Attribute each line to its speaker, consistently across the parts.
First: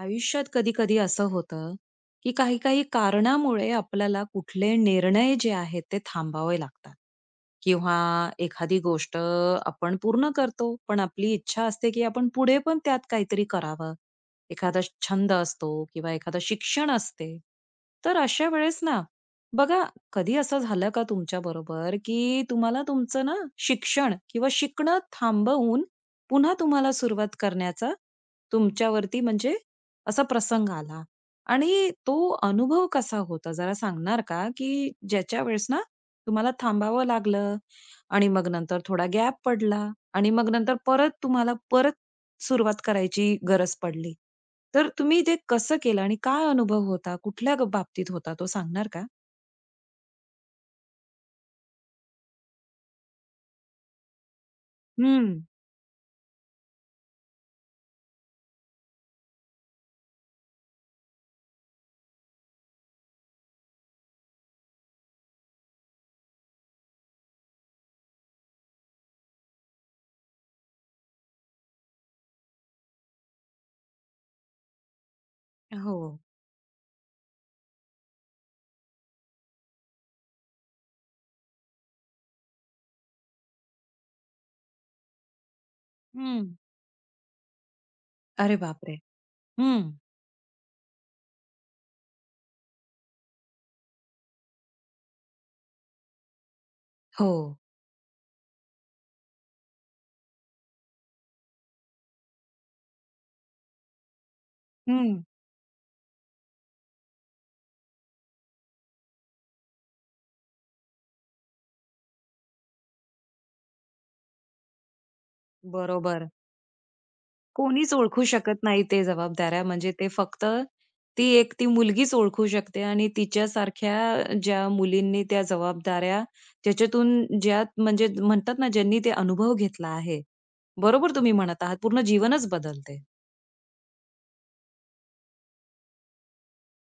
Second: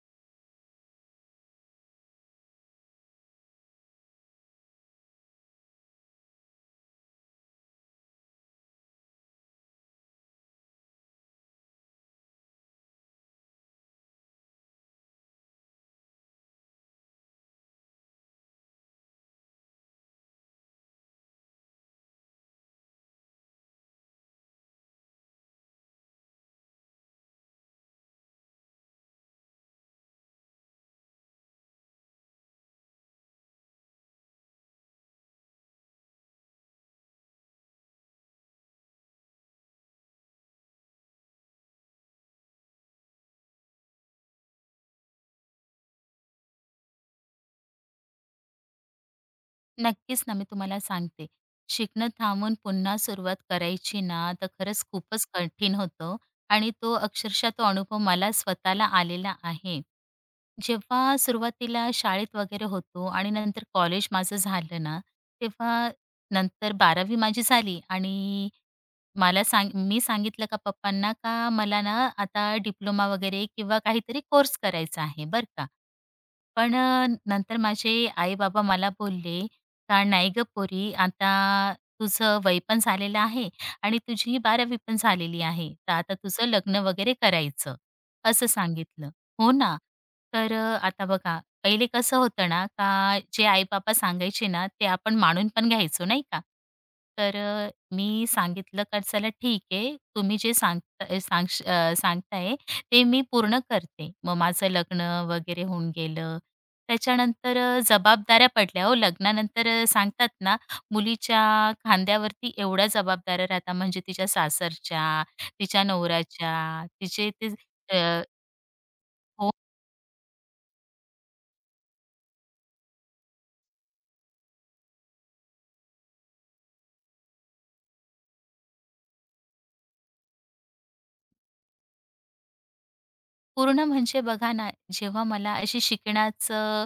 Speaker 1: आयुष्यात कधी-कधी असं होतं, की काही-काही कारणामुळे आपल्याला कुठले निर्णय जे आहेत ते थांबवावे लागतात किंवा एखादी गोष्ट आपण पूर्ण करतो, पण आपली इच्छा असते, की आपण पुढे पण त्यात काहीतरी करावं. एखादा छंद असतो किंवा एखादं शिक्षण असते. तर अशा वेळेस ना, बघा कधी असं झालं का तुमच्याबरोबर, की तुम्हाला तुमचं ना शिक्षण किंवा शिकणं थांबवून पुन्हा तुम्हाला सुरुवात करण्याचा तुमच्यावरती म्हणजे असा प्रसंग आला. आणि तो अनुभव कसा होता जरा सांगणार का? की ज्याच्या वेळेस ना तुम्हाला थांबावं लागलं आणि मग नंतर थोडा गॅप पडला आणि मग नंतर परत तुम्हाला परत सुरुवात करायची गरज पडली. तर तुम्ही ते कसं केलं आणि काय अनुभव होता? कुठल्या ग बाबतीत होता तो सांगणार का?
Speaker 2: नक्कीच ना, मी तुम्हाला सांगते. शिकणं थांबून पुन्हा सुरुवात करायची ना, तर खरंच खूपच
Speaker 1: हं.
Speaker 2: कठीण होतं आणि तो अक्षरशः तो अनुभव मला स्वतःला आलेला आहे. जेव्हा सुरुवातीला शाळेत वगैरे होतो आणि नंतर कॉलेज माझं झालं ना, तेव्हा नंतर 12वी माझी झाली आणि मला सांग मी सांगितलं का पप्पांना का मला ना आता डिप्लोमा वगैरे किंवा काहीतरी कोर्स करायचा आहे बरं का.
Speaker 1: हो.
Speaker 2: पण नंतर माझे आई-बाबा मला बोलले का "नाही गं पोरी, आता तुझं वय पण झालेलं आहे आणि तुझी 12वी पण झालेली आहे. तर आता
Speaker 1: हं.
Speaker 2: तुझं लग्न वगैरे करायचं." असं
Speaker 1: अरे बापरे!
Speaker 2: सांगितलं. हो ना.
Speaker 1: हं.
Speaker 2: तर आता बघा, पहिले कसं होतं ना, का जे आई-बाबा सांगायचे ना, ते आपण मानून पण घ्यायचो, नाही का?
Speaker 1: हो.
Speaker 2: तर मी सांगितलं का चला ठीक आहे, तुम्ही जे सांगताय ते मी पूर्ण करते. मग माझं लग्न
Speaker 1: हं.
Speaker 2: वगैरे होऊन गेलं. त्याच्यानंतर जबाबदाऱ्या पडल्या हो. लग्नानंतर सांगतात ना, मुलीच्या खांद्यावरती एवढ्या जबाबदाऱ्या राहतात, म्हणजे तिच्या सासरच्या, तिच्या
Speaker 1: बरोबर.
Speaker 2: नवऱ्याच्या, तिचे ते
Speaker 1: कोणीच
Speaker 2: अ,
Speaker 1: ओळखू शकत नाही ते
Speaker 2: हो.
Speaker 1: जबाबदाऱ्या. म्हणजे ते फक्त ती एक ती मुलगीच ओळखू शकते आणि तिच्यासारख्या ज्या मुलींनी त्या जबाबदाऱ्या त्याच्यातून ज्या म्हणजे म्हणतात ना, ज्यांनी ते अनुभव घेतला आहे. बरोबर तुम्ही म्हणत आहात. पूर्ण जीवनच बदलते.
Speaker 2: पूर्ण म्हणजे बघा ना, जेव्हा मला अशी शिकण्याचं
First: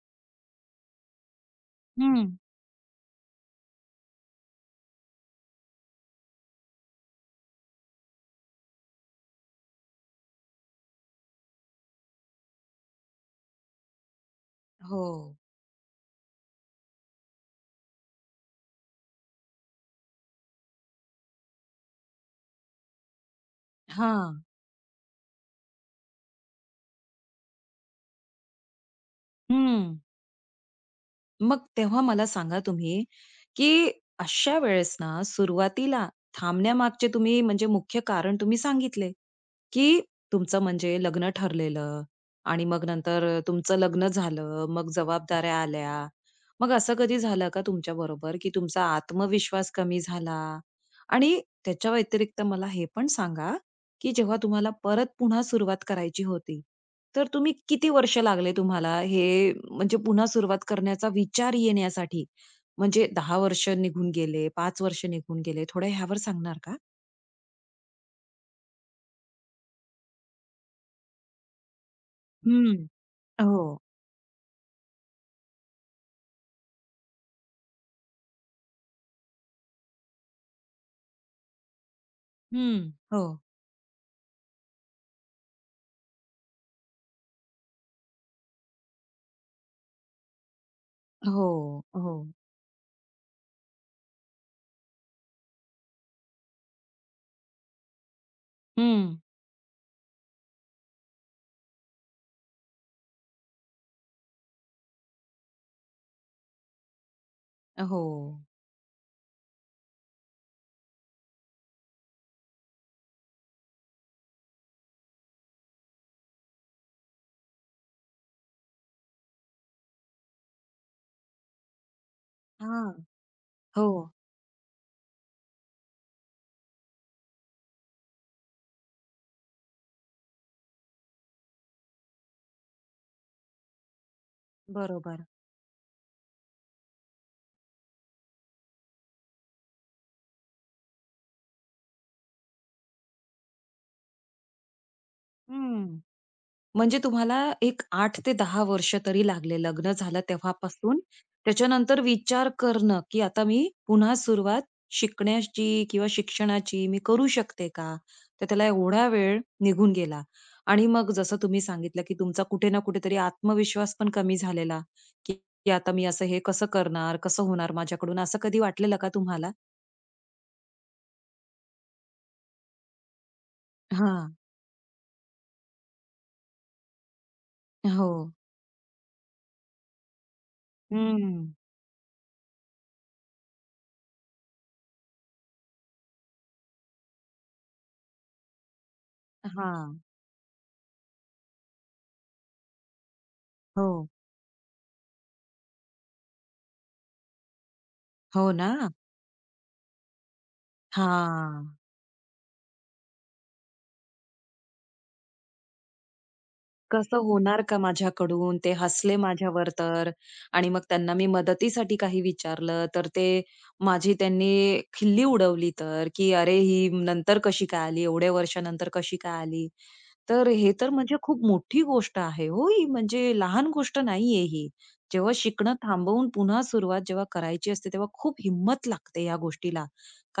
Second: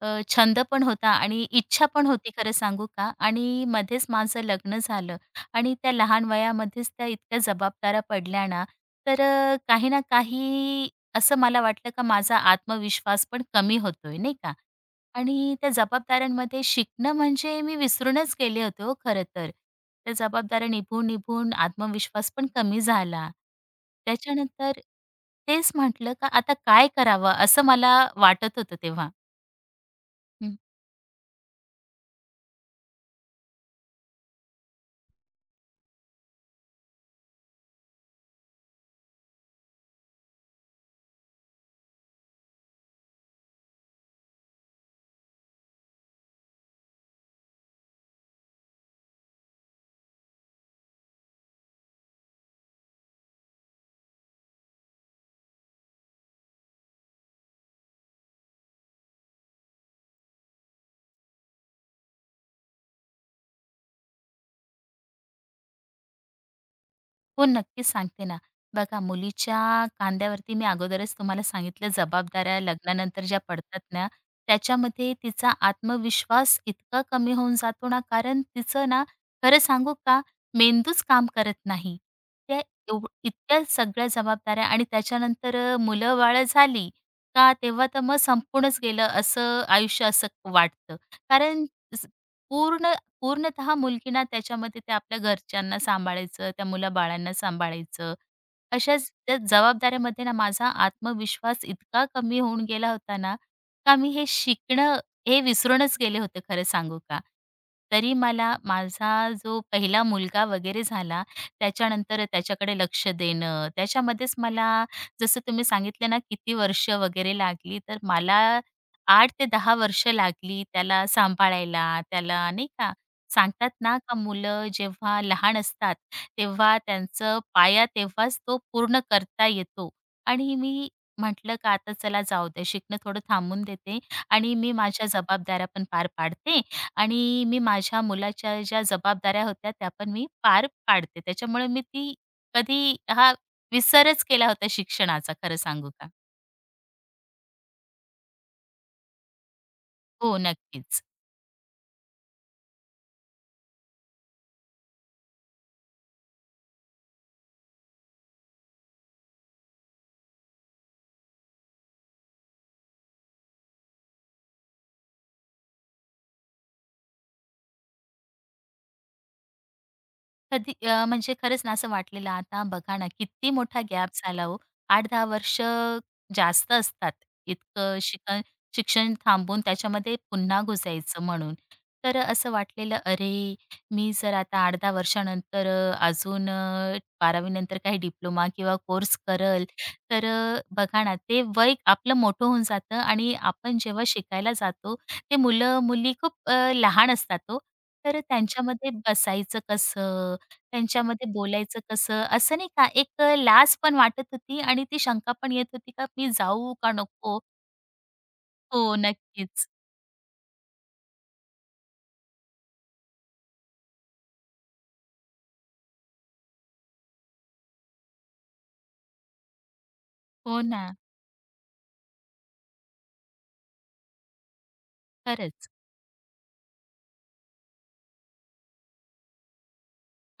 Speaker 2: छंद पण होता आणि इच्छा पण
Speaker 1: हं.
Speaker 2: होती खरं सांगू का आणि मध्येच माझं लग्न झालं आणि त्या लहान वयामध्येच त्या इतक्या जबाबदाऱ्या पडल्या ना, तर काही ना काही असं मला वाटलं का माझा आत्मविश्वास पण कमी होतोय, नाही का?
Speaker 1: हो.
Speaker 2: आणि त्या जबाबदाऱ्यांमध्ये शिकणं म्हणजे मी विसरूनच गेले होते हो खरं तर. त्या जबाबदाऱ्या निभून, निभून आत्मविश्वास पण कमी झाला.
Speaker 1: हां.
Speaker 2: त्याच्यानंतर तेच म्हटलं का आता काय करावं असं मला वाटत होतं तेव्हा.
Speaker 1: हं. मग तेव्हा मला सांगा तुम्ही, की अशा वेळेस ना सुरुवातीला थांबण्यामागचे तुम्ही म्हणजे मुख्य कारण तुम्ही सांगितले, की तुमचं म्हणजे लग्न ठरलेलं आणि मग नंतर तुमचं लग्न झालं, मग जबाबदाऱ्या आल्या. मग असं कधी झालं का तुमच्याबरोबर, की तुमचा आत्मविश्वास कमी झाला? आणि त्याच्या व्यतिरिक्त मला हे पण सांगा, की जेव्हा तुम्हाला परत पुन्हा सुरुवात करायची होती, तर तुम्ही किती वर्ष लागले तुम्हाला हे म्हणजे पुन्हा सुरुवात करण्याचा विचार येण्यासाठी? म्हणजे दहा वर्ष निघून गेले, पाच वर्ष निघून गेले. थोडं ह्यावर सांगणार का?
Speaker 2: हो, नक्कीच सांगते ना. बघा मुलीच्या कांद्यावरती मी अगोदरच तुम्हाला सांगितलं जबाबदाऱ्या
Speaker 1: हं.
Speaker 2: लग्नानंतर ज्या
Speaker 1: हो.
Speaker 2: पडतात ना, त्याच्यामध्ये तिचा आत्मविश्वास इतका कमी होऊन जातो ना, कारण तिचं ना, खरं सांगू का, मेंदूच काम करत नाही. त्या
Speaker 1: हं. हो.
Speaker 2: इतक्या सगळ्या जबाबदाऱ्या आणि त्याच्यानंतर मुलं-बाळं झाली का, तेव्हा तर मग संपूर्णच गेलं असं आयुष्य असं वाटतं.
Speaker 1: हो,
Speaker 2: कारण स
Speaker 1: हो.
Speaker 2: पूर्ण पूर्णतः मुलगीना त्याच्यामध्ये ते आपल्या घरच्यांना सांभाळायचं, त्या मुलाबाळांना सांभाळायचं. अशाच
Speaker 1: हं.
Speaker 2: त्या जबाबदाऱ्यामध्ये ना माझा आत्मविश्वास इतका कमी होऊन गेला होता ना, का मी हे शिकणं हे विसरूनच गेले होते खरं सांगू का.
Speaker 1: हो.
Speaker 2: तरी मला माझा जो पहिला मुलगा वगैरे झाला, त्याच्यानंतर त्याच्याकडे लक्ष देणं, त्याच्यामध्येच मला जसं तुम्ही सांगितलं ना किती वर्ष वगैरे लागली, तर मला 8 ते 10 वर्ष लागली त्याला सांभाळायला, त्याला नाही का
Speaker 1: हां.
Speaker 2: सांगतात
Speaker 1: हो.
Speaker 2: ना का मुलं जेव्हा लहान असतात, तेव्हा त्यांचं पाया तेव्हाच तो पूर्ण करता येतो आणि मी म्हटलं का आता चला जाऊ दे, शिकणं थोडं थांबून देते आणि मी माझ्या
Speaker 1: बरोबर.
Speaker 2: जबाबदाऱ्या पण पार पाडते आणि मी माझ्या मुलाच्या ज्या जबाबदाऱ्या होत्या, त्या पण मी पार पाडते. त्याच्यामुळे मी ती कधी हा विसरच केला होता शिक्षणाचा खरं सांगू
Speaker 1: हं.
Speaker 2: का.
Speaker 1: म्हणजे तुम्हाला एक आठ ते दहा वर्ष तरी लागले. लग्न झालं
Speaker 2: हो,
Speaker 1: तेव्हापासून.
Speaker 2: नक्कीच.
Speaker 1: त्याच्यानंतर विचार करणं, की आता मी पुन्हा सुरुवात शिकण्याची किंवा शिक्षणाची मी करू शकते का? तर त्याला एवढा वेळ निघून गेला. आणि मग जसं तुम्ही सांगितलं, की तुमचा कुठे ना कुठेतरी आत्मविश्वास पण कमी झालेला, की की आता मी असं हे कसं करणार? कसं होणार माझ्याकडून? असं कधी वाटलेलं का तुम्हाला?
Speaker 2: म्हणजे खरंच ना असं वाटलेलं आता बघा ना किती मोठा गॅप
Speaker 1: हां.
Speaker 2: झाला हो. 8-10 वर्ष जास्त असतात. इतकं
Speaker 1: हो.
Speaker 2: शिकण शिक्षण थांबून त्याच्यामध्ये पुन्हा घुसायचं
Speaker 1: हं.
Speaker 2: म्हणून. तर असं वाटलेलं अरे, मी जर आता 8-10 वर्षानंतर 12वी नंतर काही डिप्लोमा किंवा कोर्स करेल,
Speaker 1: हां.
Speaker 2: तर बघा ना ते वय आपलं मोठं होऊन जातं आणि आपण जेव्हा
Speaker 1: हो.
Speaker 2: शिकायला जातो, ते मुलं-मुली खूप लहान असतात हो. तर
Speaker 1: हो
Speaker 2: त्यांच्यामध्ये
Speaker 1: ना?
Speaker 2: बसायचं कसं? त्यांच्यामध्ये
Speaker 1: हां.
Speaker 2: बोलायचं कसं? असं नाही का एक लाज पण वाटत होती आणि ती शंका पण येत होती का मी जाऊ का
Speaker 1: कसं
Speaker 2: नको?
Speaker 1: होणार का माझ्याकडून? ते
Speaker 2: हो,
Speaker 1: हसले
Speaker 2: नक्कीच.
Speaker 1: माझ्यावर तर आणि मग त्यांना मी मदतीसाठी काही विचारलं, तर ते माझी त्यांनी खिल्ली उडवली तर, की "अरे, ही नंतर कशी काय आली? एवढ्या वर्षानंतर कशी काय आली?" तर
Speaker 2: हो
Speaker 1: हे
Speaker 2: ना,
Speaker 1: तर म्हणजे खूप मोठी गोष्ट आहे हो ही, म्हणजे लहान गोष्ट नाहीये ही. जेव्हा
Speaker 2: खरंच.
Speaker 1: शिकणं थांबवून पुन्हा सुरुवात जेव्हा करायची असते, तेव्हा खूप हिंमत लागते या गोष्टीला.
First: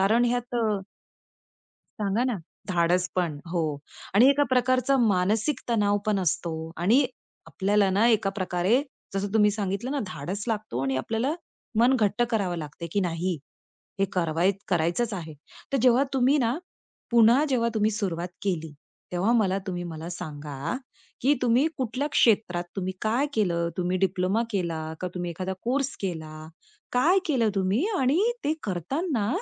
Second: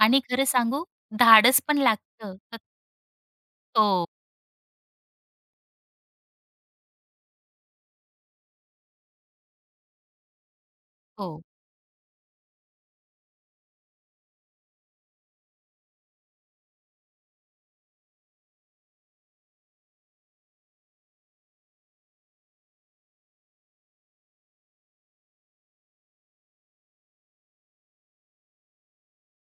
Speaker 2: आणि खरं
Speaker 1: ह्यात
Speaker 2: सांगू धाडस पण
Speaker 1: सांगा
Speaker 2: लागतं.
Speaker 1: ना. धाडस पण. हो.
Speaker 2: हो,
Speaker 1: आणि एका प्रकारचा मानसिक तणाव पण असतो आणि आपल्याला ना एका प्रकारे जसं तुम्ही सांगितलं ना धाडस लागतो आणि आपल्याला
Speaker 2: हो.
Speaker 1: मन घट्ट करावं लागते, की नाही हे करायचंच आहे. तर जेव्हा तुम्ही ना पुन्हा जेव्हा तुम्ही सुरुवात केली, तेव्हा मला सांगा, की तुम्ही कुठल्या क्षेत्रात तुम्ही काय केलं? तुम्ही डिप्लोमा केला का तुम्ही एखादा कोर्स केला? काय केलं तुम्ही? आणि ते करताना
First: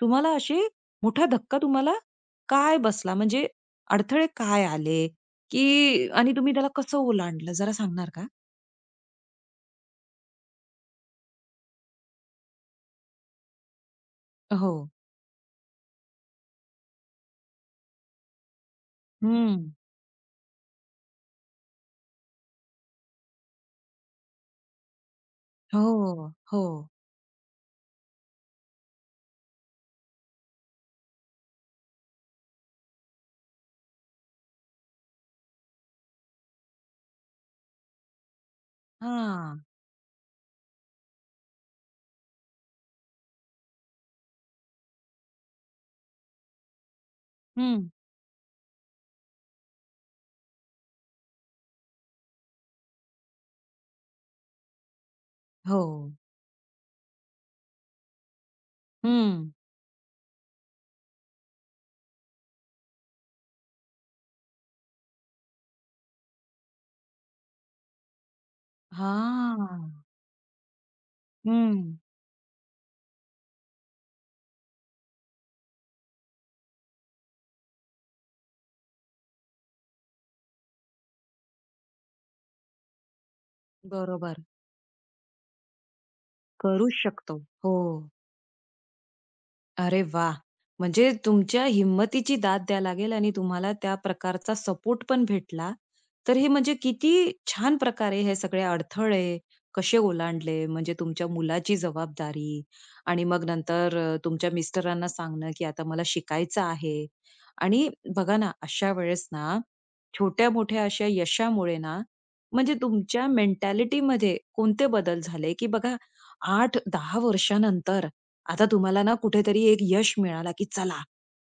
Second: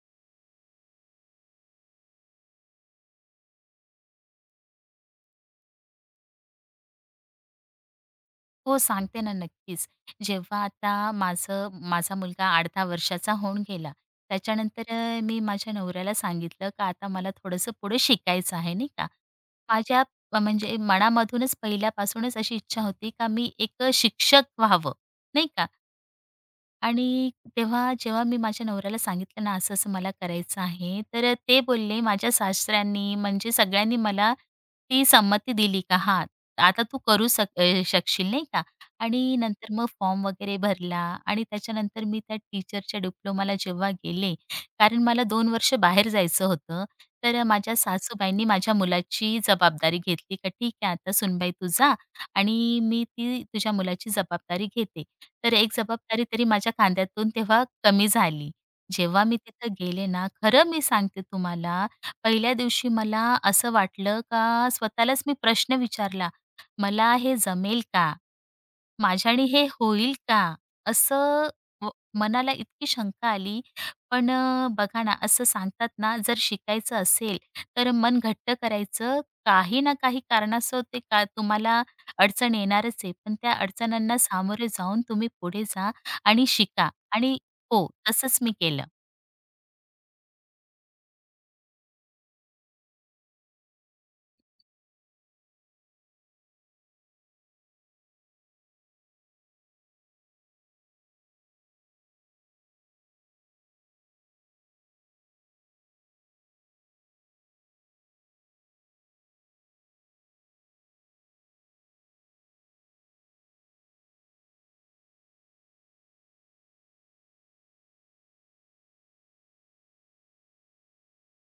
Speaker 1: तुम्हाला असे मोठा धक्का तुम्हाला काय बसला? म्हणजे अडथळे काय आले? की आणि तुम्ही त्याला कसं ओलांडलं जरा सांगणार का?
Speaker 2: हो, सांगते ना नक्कीच. जेव्हा आता माझा मुलगा अर्धा वर्षाचा होऊन गेला,
Speaker 1: हो.
Speaker 2: त्याच्यानंतर मी माझ्या नवऱ्याला सांगितलं का आता मला थोडंसं पुढे शिकायचं आहे, नाही का.
Speaker 1: हं.
Speaker 2: माझ्या म्हणजे मनामधूनच पहिल्यापासूनच अशी इच्छा होती का मी एक शिक्षक व्हावं, नाही का.
Speaker 1: हो, हो.
Speaker 2: आणि तेव्हा जेव्हा मी माझ्या नवऱ्याला सांगितलं ना, असं-असं मला करायचं आहे, तर ते बोलले माझ्या सासऱ्यांनी म्हणजे सगळ्यांनी मला ती संमती दिली का हां, आता तू करू शकशील नाही का. आणि
Speaker 1: हां.
Speaker 2: नंतर मग फॉर्म वगैरे भरला आणि त्याच्यानंतर मी त्या टीचरच्या डिप्लोमाला जेव्हा गेले, कारण मला 2 वर्ष बाहेर जायचं होतं. तर माझ्या
Speaker 1: हं.
Speaker 2: सासूबाईंनी माझ्या मुलाची जबाबदारी घेतली, का ठीक आहे आता सुनबाई तू जा आणि मी ती तुझ्या मुलाची जबाबदारी घेते. तर एक
Speaker 1: हो.
Speaker 2: जबाबदारी तरी माझ्या खांद्यातून तेव्हा कमी झाली. जेव्हा मी
Speaker 1: हं.
Speaker 2: तिथं गेले ना, खरं मी सांगते तुम्हाला, पहिल्या दिवशी मला असं वाटलं का स्वतःलाच मी प्रश्न विचारला, "मला हे जमेल का? माझ्याने हे
Speaker 1: हां.
Speaker 2: होईल का?" असं व
Speaker 1: हं.
Speaker 2: मनाला इतकी शंका आली. पण बघा ना, असं सांगतात ना, जर शिकायचं असेल तर मन घट्ट करायचं. काही ना काही कारणास्तव ते का तुम्हाला अडचण येणारच आहे, पण त्या अडचणांना
Speaker 1: बरोबर.
Speaker 2: सामोरे जाऊन तुम्ही पुढे जा आणि शिका
Speaker 1: करूच
Speaker 2: आणि
Speaker 1: शकतो. हो.
Speaker 2: हो, तसंच मी केलं.
Speaker 1: अरे वाह! म्हणजे तुमच्या हिम्मतीची दाद द्या लागेल आणि तुम्हाला त्या प्रकारचा सपोर्ट पण भेटला. तर हे म्हणजे किती छान प्रकारे हे सगळे अडथळे कसे ओलांडले. म्हणजे तुमच्या मुलाची जबाबदारी आणि मग नंतर तुमच्या मिस्टरांना सांगणं, की आता मला शिकायचं आहे. आणि बघा ना, अशा वेळेस ना, छोट्या-मोठ्या अशा यशामुळे ना, म्हणजे तुमच्या मेंटॅलिटीमध्ये कोणते बदल झाले? की बघा 8-10 वर्षानंतर आता तुम्हाला ना कुठेतरी एक यश मिळाला, की चला,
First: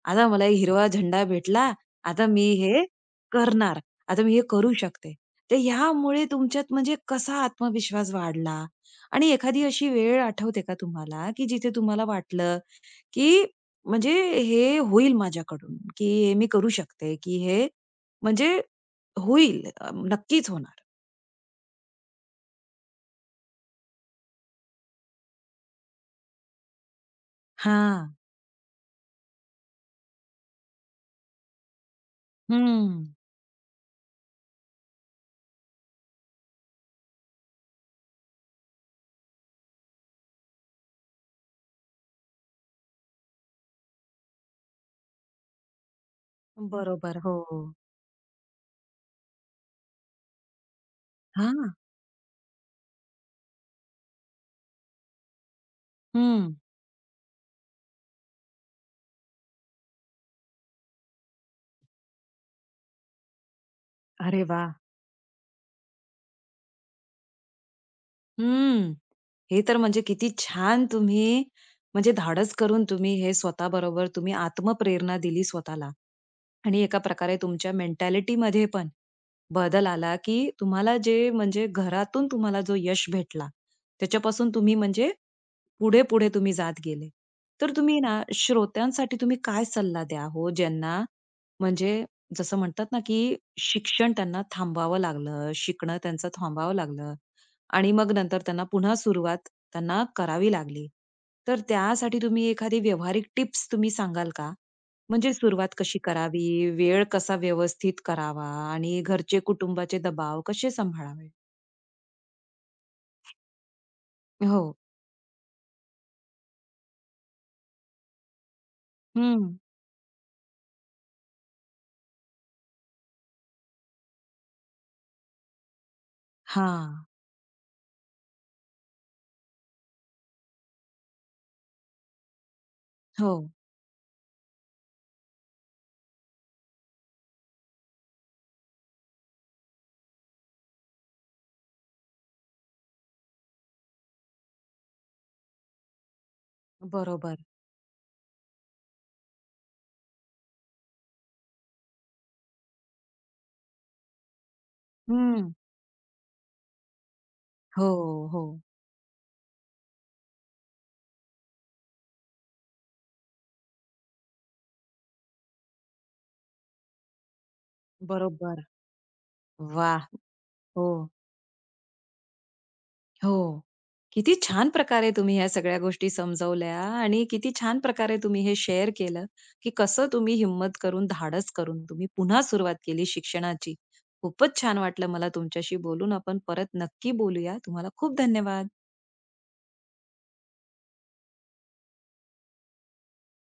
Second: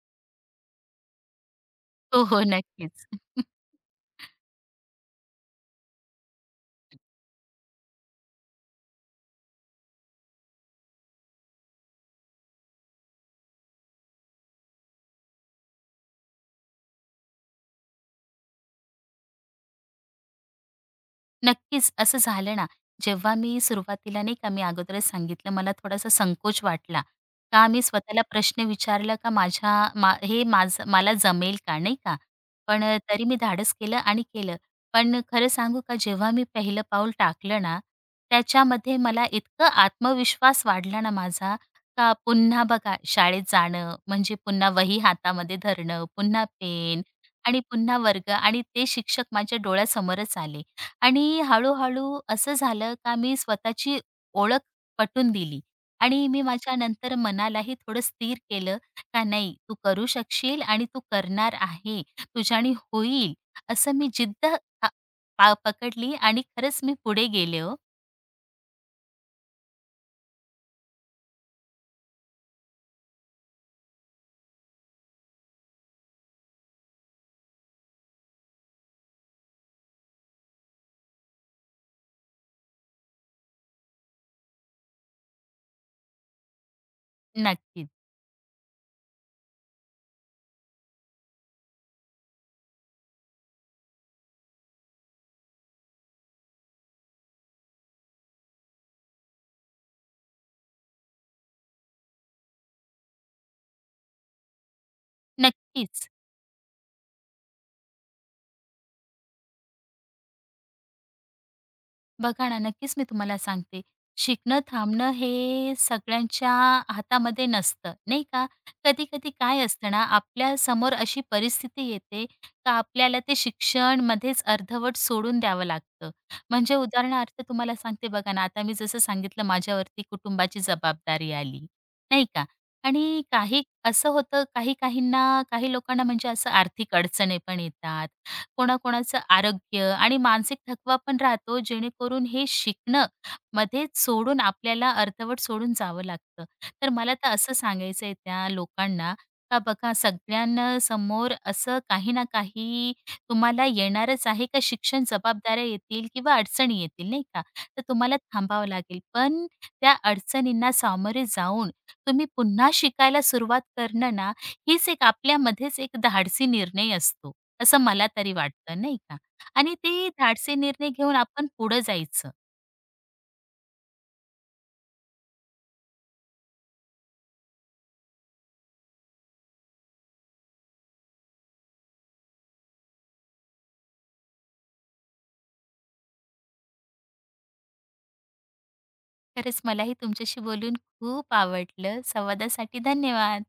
Speaker 1: आता मला एक हिरवा झेंडा भेटला,
Speaker 2: हो,
Speaker 1: आता
Speaker 2: हो,
Speaker 1: मी हे
Speaker 2: नक्कीच.
Speaker 1: करणार, आता मी हे करू शकते. तर ह्यामुळे तुमच्यात म्हणजे कसा आत्मविश्वास वाढला? आणि एखादी अशी वेळ आठवते का तुम्हाला, की जिथे तुम्हाला वाटलं, की म्हणजे हे होईल माझ्याकडून, की हे मी करू शकते, की हे म्हणजे होईल, नक्कीच होणार?
Speaker 2: नक्कीच. असं झालं ना, जेव्हा मी सुरुवातीला नाही का, मी अगोदरच सांगितलं मला थोडासा संकोच वाटला. का मी
Speaker 1: हां.
Speaker 2: स्वतःला प्रश्न विचारला का माझ्या मा हे माझं मला जमेल का, नाही का? पण
Speaker 1: हं.
Speaker 2: तरी मी धाडस केलं आणि केलं. पण खरं सांगू का जेव्हा मी पहिलं पाऊल टाकलं ना, त्याच्यामध्ये मला इतकं आत्मविश्वास वाढला ना माझा, का पुन्हा बघा शाळेत जाणं, म्हणजे पुन्हा वही हातामध्ये धरणं, पुन्हा पेन
Speaker 1: बरोबर. हो.
Speaker 2: आणि पुन्हा वर्ग आणि ते शिक्षक माझ्या डोळ्यासमोरच आले. आणि
Speaker 1: हां.
Speaker 2: हळू-हळू असं झालं का मी स्वतःची ओळख पटवून दिली आणि मी
Speaker 1: हं.
Speaker 2: माझ्या नंतर मनालाही थोडं स्थिर केलं, का नाही तू करू शकशील आणि तू करणार आहे. तुझ्याने होईल असं मी
Speaker 1: अरे
Speaker 2: जिद्द
Speaker 1: वाह!
Speaker 2: अ, पा पकडली आणि खरंच मी पुढे गेले हो.
Speaker 1: हम्म. हे तर म्हणजे किती छान तुम्ही म्हणजे धाडस करून तुम्ही हे स्वतःबरोबर तुम्ही आत्मप्रेरणा दिली स्वतःला आणि एका प्रकारे तुमच्या मेंटॅलिटी मध्ये पण बदल आला की तुम्हाला जे म्हणजे घरातून तुम्हाला जो यश भेटला त्याच्यापासून तुम्ही म्हणजे पुढे पुढे तुम्ही जात गेले तर
Speaker 2: नक्कीच,
Speaker 1: तुम्ही ना श्रोत्यांसाठी तुम्ही काय सल्ला द्या हो ज्यांना म्हणजे जसं म्हणतात ना की शिक्षण त्यांना थांबावं लागलं शिकणं त्यांचं थांबावं लागलं आणि मग नंतर त्यांना पुन्हा सुरुवात त्यांना करावी लागली. तर त्यासाठी तुम्ही एखादी व्यावहारिक टिप्स तुम्ही सांगाल का? म्हणजे सुरुवात कशी
Speaker 2: नक्कीच.
Speaker 1: करावी? वेळ कसा व्यवस्थित करावा? आणि घरचे कुटुंबाचे दबाव कसे सांभाळावे?
Speaker 2: बघा ना, नक्कीच मी तुम्हाला सांगते. शिकणं
Speaker 1: हो.
Speaker 2: थांबणं हे सगळ्यांच्या हातामध्ये नसतं, नाही का? कधी-कधी
Speaker 1: हं.
Speaker 2: काय असतं ना, आपल्या समोर अशी परिस्थिती येते का आपल्याला ते शिक्षणमध्येच अर्धवट सोडून द्यावं लागतं. म्हणजे
Speaker 1: हां.
Speaker 2: उदाहरणार्थ तुम्हाला सांगते बघा ना, आता मी जसं सांगितलं माझ्यावरती कुटुंबाची जबाबदारी आली, नाही का? आणि
Speaker 1: हो.
Speaker 2: काही असं होतं काही-काहींना, काही लोकांना म्हणजे असं आर्थिक अडचणी पण येतात. कोणाकोणाचं आरोग्य आणि मानसिक थकवा पण राहतो, जेणेकरून हे शिकणं मध्ये सोडून आपल्याला अर्धवट सोडून जावं लागतं. तर मला तर
Speaker 1: बरोबर.
Speaker 2: असं सांगायचं आहे त्या लोकांना, का बघा सगळ्यांना समोर असं काही ना काही तुम्हाला येणारच आहे का शिक्षण
Speaker 1: हं.
Speaker 2: जबाबदाऱ्या येतील किंवा अडचणी येतील नाही का? तर
Speaker 1: हो,
Speaker 2: तुम्हाला
Speaker 1: हो.
Speaker 2: थांबावं लागेल. पण त्या अडचणींना सामोरे जाऊन तुम्ही पुन्हा शिकायला सुरुवात करणं ना, हीच एक आपल्यामध्येच एक धाडसी निर्णय असतो. असं मला तरी
Speaker 1: बरोबर.
Speaker 2: वाटतं, नाही का? आणि
Speaker 1: वाह!
Speaker 2: ते धाडसी
Speaker 1: हो.
Speaker 2: निर्णय घेऊन आपण पुढं जायचं.
Speaker 1: हो. किती छान प्रकारे तुम्ही ह्या सगळ्या गोष्टी समजवल्या आणि किती छान प्रकारे तुम्ही हे शेअर केलं, की कसं तुम्ही हिम्मत करून, धाडस करून तुम्ही पुन्हा सुरुवात केली शिक्षणाची. खूपच छान वाटलं मला तुमच्याशी बोलून. आपण परत नक्की बोलूया. तुम्हाला खूप धन्यवाद.
Speaker 2: खरंच मलाही तुमच्याशी बोलून खूप आवडलं. संवादासाठी धन्यवाद.